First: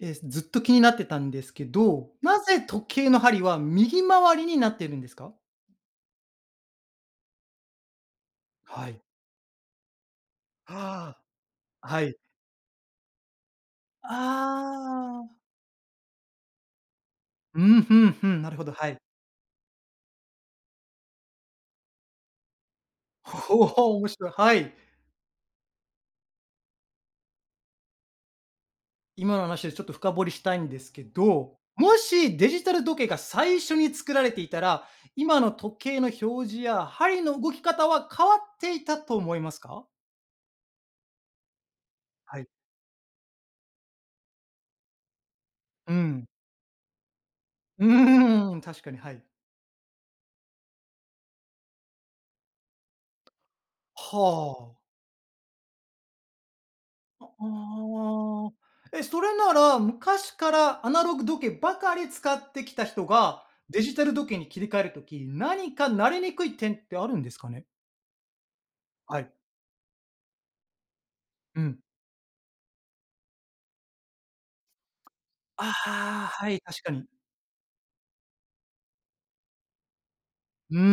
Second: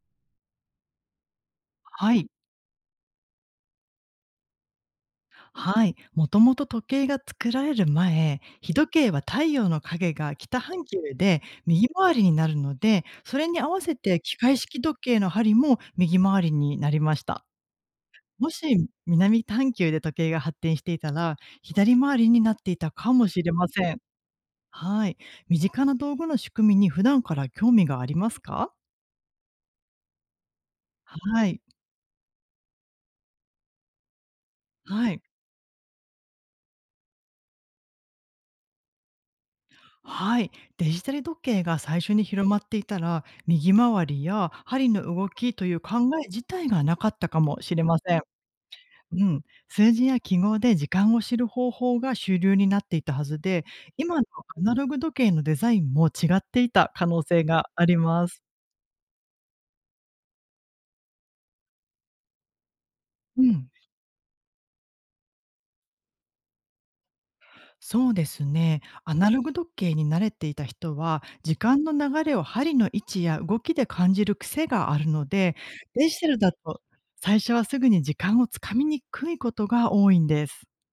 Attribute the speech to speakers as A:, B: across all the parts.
A: ずっと気になってたんですけど、
B: はい、
A: なぜ時計の針は右回りになっているんですか？
B: はい。もともと時計が作られる前、日
A: は
B: 時
A: い。
B: 計は太陽の影が北半球
A: は
B: で
A: あ、
B: 右
A: は
B: 回
A: い。
B: りになるので、それに合わせて機械式時計
A: あ
B: の
A: あ。
B: 針も右回りになりました。
A: うん、ふんふん、
B: も
A: なるほど、
B: し
A: はい。
B: 南半球で時計が発展していたら、左回りになっていたかもしれ
A: ほ
B: ませ
A: お、
B: ん。
A: 面白い。はい。
B: はい。身近な道具の仕組みに普段から興味がありますか？
A: 今の話でちょっと深掘りしたいんですけ
B: は
A: ど、
B: い、
A: もしデジタル時計が最初に作られていたら、
B: はい。
A: 今の時計の表示や針の動き方は変わっていたと思いますか？
B: はい、デジタル時計が最初に
A: はい。
B: 広まっていたら、右回りや針の動きという
A: う
B: 考
A: ん。
B: え自体がなかったかもしれ
A: う
B: ません。
A: ーん、確かに、はい。
B: うん、数字や記号で時間を知る方法が主流になっていたはずで、今のアナ
A: は
B: ロ
A: あ。
B: グ時計のデザインも違っていた可能
A: あ
B: 性があります。
A: あ。え、それなら、昔からアナログ時計ばかり使ってきた人
B: う
A: が、
B: ん。
A: デジタル時計に切り替えるとき何か慣れにくい点ってあるんですかね？
B: そうですね。ア
A: は
B: ナ
A: い。
B: ログ時計に慣れていた人は、時
A: うん。
B: 間の流れを針の位置や動きで感じる癖があるので、
A: あ
B: デジタル
A: あ、は
B: だ
A: い、
B: と
A: 確かに。
B: 最初はすぐに時間をつかみにくいことが多いんです。
A: うんうんう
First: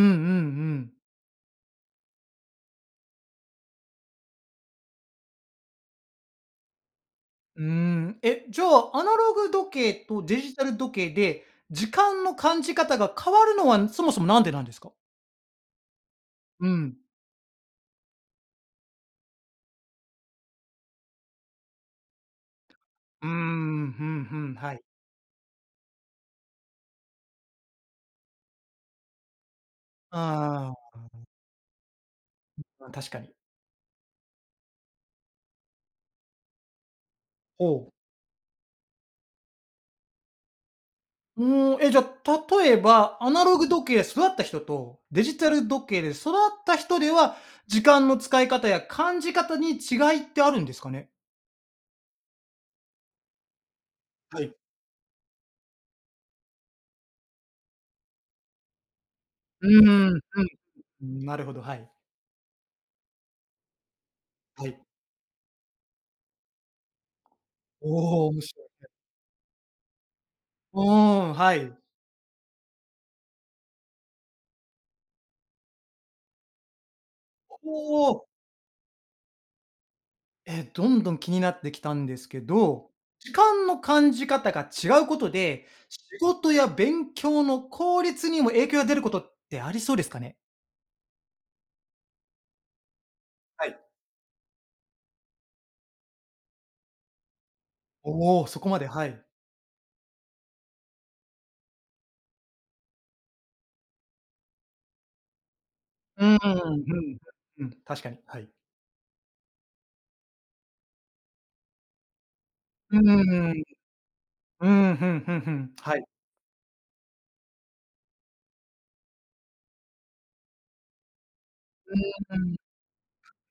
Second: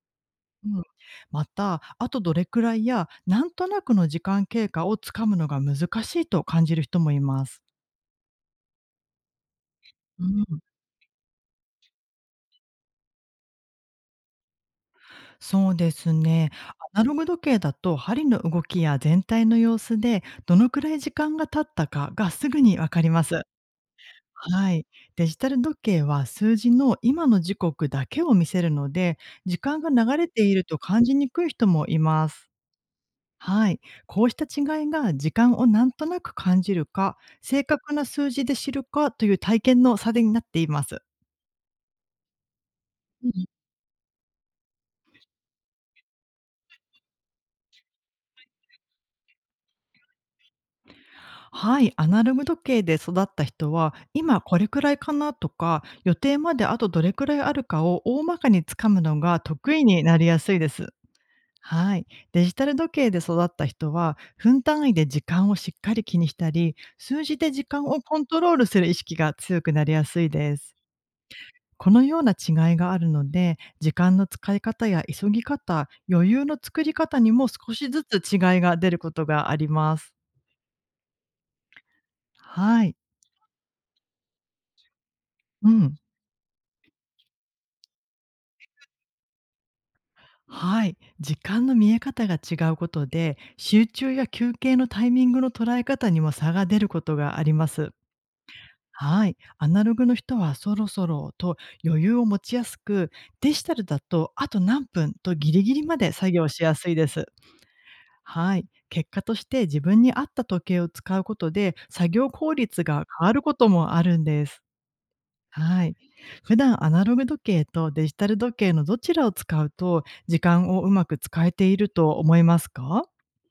B: うん、
A: ん。
B: また、あとどれくらいや、なんとなくの時間経過をつかむのが難しいと感じる人もいます。
A: うーん。え、じゃあ、アナログ時計と
B: う
A: デジ
B: ん、
A: タル時計で、時間の感じ方が変わるのは、そもそもなんでなんですか？
B: そうですね。
A: うん。
B: アナログ時計だと針の動きや全体の様子でどのくらい時間が経ったかがすぐにわかりま
A: うー
B: す。
A: ん、ふんふん、
B: は
A: はい。
B: い。デジタル時計は数字の今の時刻だけを見せるので、時間が流れている
A: あ
B: と
A: あ、
B: 感じにくい人もいます。
A: ま確かに。
B: はい。こうした違いが時間をなんとなく感じるか、正
A: ほう。
B: 確な数字で知るかという体験の差でになっています。
A: うーん、え、じゃあ、例えば、
B: う
A: アナ
B: ん、
A: ログ時計で育った人と、デジタル時計で育った人では、時間の使い方や感じ方に違いってあるんですかね？
B: はい、アナログ時計で育った人は
A: は
B: 今
A: い。
B: これくらいかなとか予定まであとどれくらいあるかを大まかにつかむのが
A: う
B: 得意に
A: ー
B: な
A: ん、
B: りやすいです。
A: うん、なるほど、はい。
B: はい。デジタル時計で育った人は、分
A: はい。
B: 単位で時間をしっかり気にしたり、数字で時間をコ
A: お
B: ン
A: お、
B: ト
A: 面
B: ロー
A: 白
B: ル
A: い。
B: する意識が強くなりやすいです。
A: うーん、はい。
B: このような違いがあるので、時間の使い方や急ぎ方、余裕の作り方にも少しず
A: お
B: つ
A: お、
B: 違いが出ることがあります。
A: え、どんどん気になってきたんですけ
B: は
A: ど、
B: い。
A: 時間の感じ方が違うことで、
B: うん。
A: 仕事や勉強の効率にも影響が出ることってありそうですかね？
B: はい。時間の見え方が違うことで、
A: はい。
B: 集中や休憩のタイミングの捉え方にも差が出ることがあります。
A: おお、そこまで、はい。
B: はい、アナログの人はそろそろと余裕を持ちやすく、デジタルだとあと何分とギリギリまで
A: う
B: 作
A: ん、う
B: 業しやすいで
A: ん、
B: す。
A: うん、確かに、はい。
B: はい、結果として自分に合った時計を使うことで作業効率
A: う
B: が変わるこ
A: ん。
B: ともあるんです。
A: うん、ふんふんふん、
B: はい、
A: はい。
B: 普段アナログ時計とデジタル時計のどちらを使うと時間をうまく使えていると
A: う
B: 思い
A: ん。
B: ますか？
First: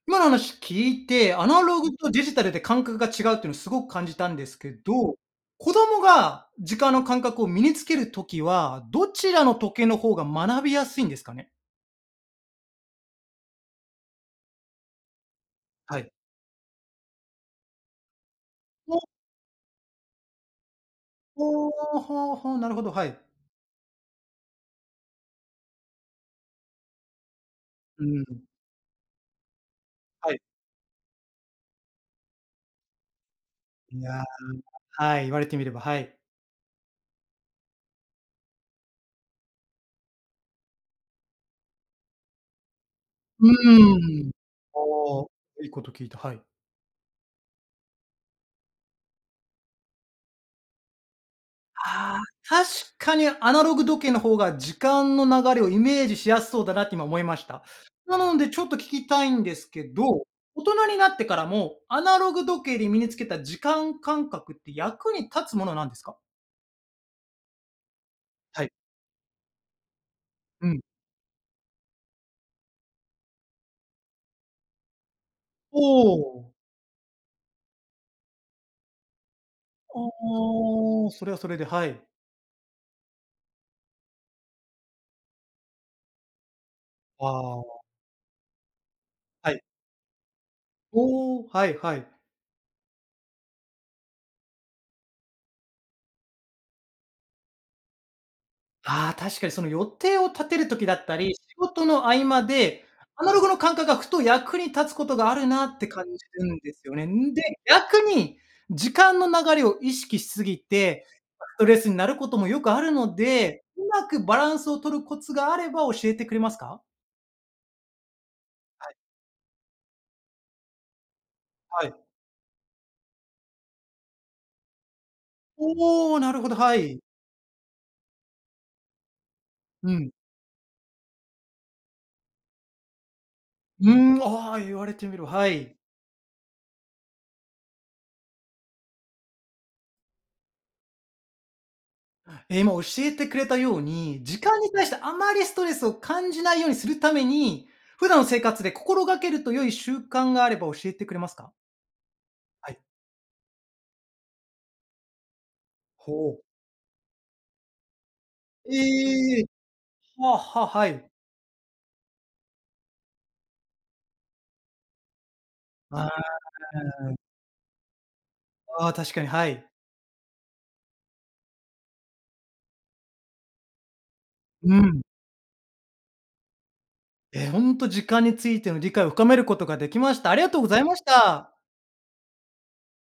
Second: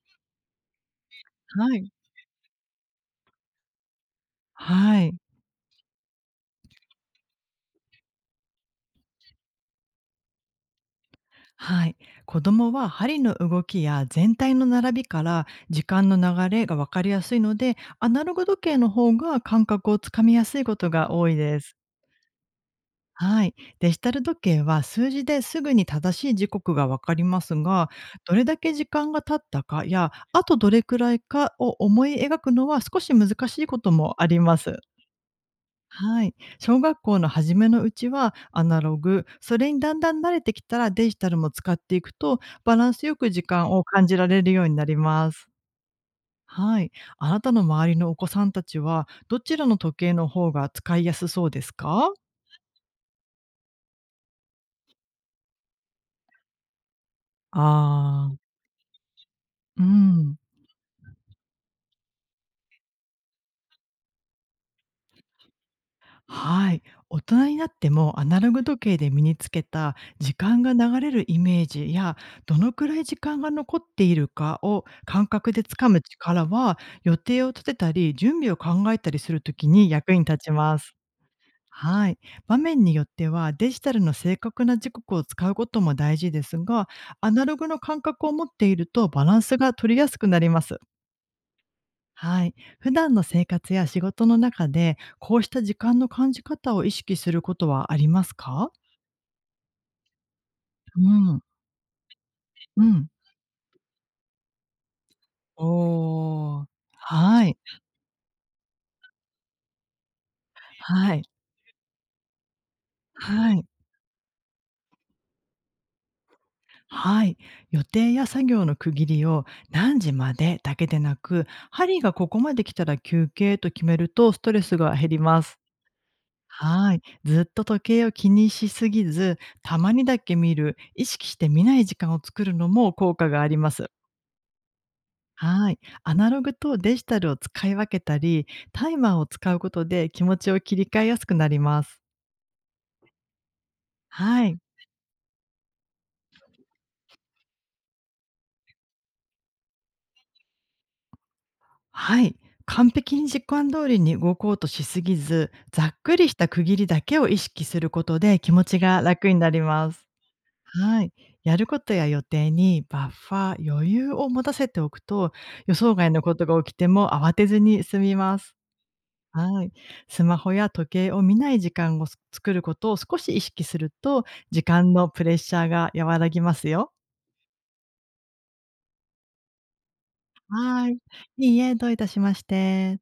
A: 今の話聞いて、アナ
B: は
A: ロ
B: い、
A: グとデジタルで感覚が違うっていうのすごく感じたんですけ
B: は
A: ど、
B: い。
A: 子供が時間の感覚を身につけるときは、どちらの時計の方が学びやすいんですかね？
B: はい。子供は針の動きや全体の並びから時
A: は
B: 間
A: い。
B: の流れが分かりやすいので、アナログ時計の
A: ほ、
B: 方が感覚をつかみやすいことが多いで
A: ほう、
B: す。
A: ほうほう、なるほど、はい。
B: はい。デジタル時計は数字ですぐに正しい時刻が分かりますが、
A: うん、
B: どれだけ時間が経ったかや、
A: はい。
B: あとどれくらいかを思い描くのは少し難しいこと
A: い
B: も
A: や、
B: あります。
A: はい、言われてみれば、はい。
B: はい。小学校の初めのうちはアナログ、それにだんだん慣れてきたらデジタルも使っていくと、バランスよく時
A: う
B: 間を感じ
A: ー
B: ら
A: ん。
B: れるようになり
A: おお、
B: ます。
A: いいこと聞いた、はい。
B: はい。あなたの周りのお子さんたちは、どちらの時計の方が使いやすそうですか？
A: ああ、確かにアナログ時計の方が時間の流れをイメージしやすそうだなって今思いました。な
B: ああ
A: の
B: ー。
A: でちょっと聞きたいんです
B: う
A: けど、
B: ん。
A: 大人になってからもアナログ時計で身につけた時間感覚って役に立つものなんですか？
B: はい。大人になってもアナログ
A: はい。
B: 時計で身につけた時間
A: う
B: が
A: ん。
B: 流れるイメージやどのくらい時間が残っているかを感覚でつ
A: お
B: かむ力
A: お。
B: は予定を立てたり準備を考えたりするときに
A: あ
B: 役に立ちます。
A: あ、それはそれで、はい。
B: はい。場面によってはデジタルの正確な時刻を使うことも大事ですが、
A: あ
B: アナログ
A: あ、
B: の感覚を持っているとバラン
A: は
B: ス
A: い。
B: が取りやすくなります。
A: おお、はいはい。
B: はい。普段の生活や仕事の中で、こうした時間の感じ方を意識することはありますか？
A: ああ、確かにその予定を立てる時だったり、
B: う
A: 仕
B: ん、
A: 事の合間
B: う
A: で、
B: ん。
A: アナログの感覚がふと役に立つことがあるなって感じるん
B: おお。
A: ですよね。んで、
B: はい、
A: 逆に時間の流れを意識しすぎて、
B: はい、
A: ストレスになることもよくあるの
B: は
A: で、
B: い、
A: うまくバランスを取るコツがあれば教えてくれますか？
B: はい。予定や作業の区切
A: は
B: りを何時までだけでなく、
A: いは
B: 針
A: い。
B: がここまで来たら休憩と決めるとストレスが減ります。
A: おお、なるほど、は
B: は
A: い。
B: い。ずっと時計を気にしすぎず、た
A: う
B: まに
A: ん。
B: だけ見る、意識して見ない時間を作るのも効果がありま
A: う
B: す。
A: ーん、ああ、言われてみる、は
B: は
A: い。
B: い。アナログとデジタルを使い分けたり、タイマーを使うことで気持ちを切り替えやすくなります。
A: え、今教えてくれたように、時
B: はい。
A: 間に対してあまりストレスを感じないようにするために、普段の生活で心がけると良い習慣があれば教えてくれますか？
B: はい。
A: はい。
B: 完璧に時間通りに動こうとしすぎず、ざっくり
A: ほ
B: し
A: う、
B: た区切りだけを意識することで気持ちが楽に
A: ええ。
B: なります。
A: はあはあ、は
B: は
A: い。
B: い。やることや予定にバッファー、余裕を持たせておくと、予想
A: あー
B: 外の
A: あ
B: ことが起きても慌てずに済みます。
A: ー、あ確かに、は
B: は
A: い。
B: い。スマホや時計を見ない時間を作ることを少し意識すると、時
A: う
B: 間
A: ん。
B: のプレッシャーが和らぎますよ。
A: ほんと時間についての理解を深めることができました。ありがとうござい
B: は
A: ま
B: い。
A: した。
B: いいえ、どういたしまして。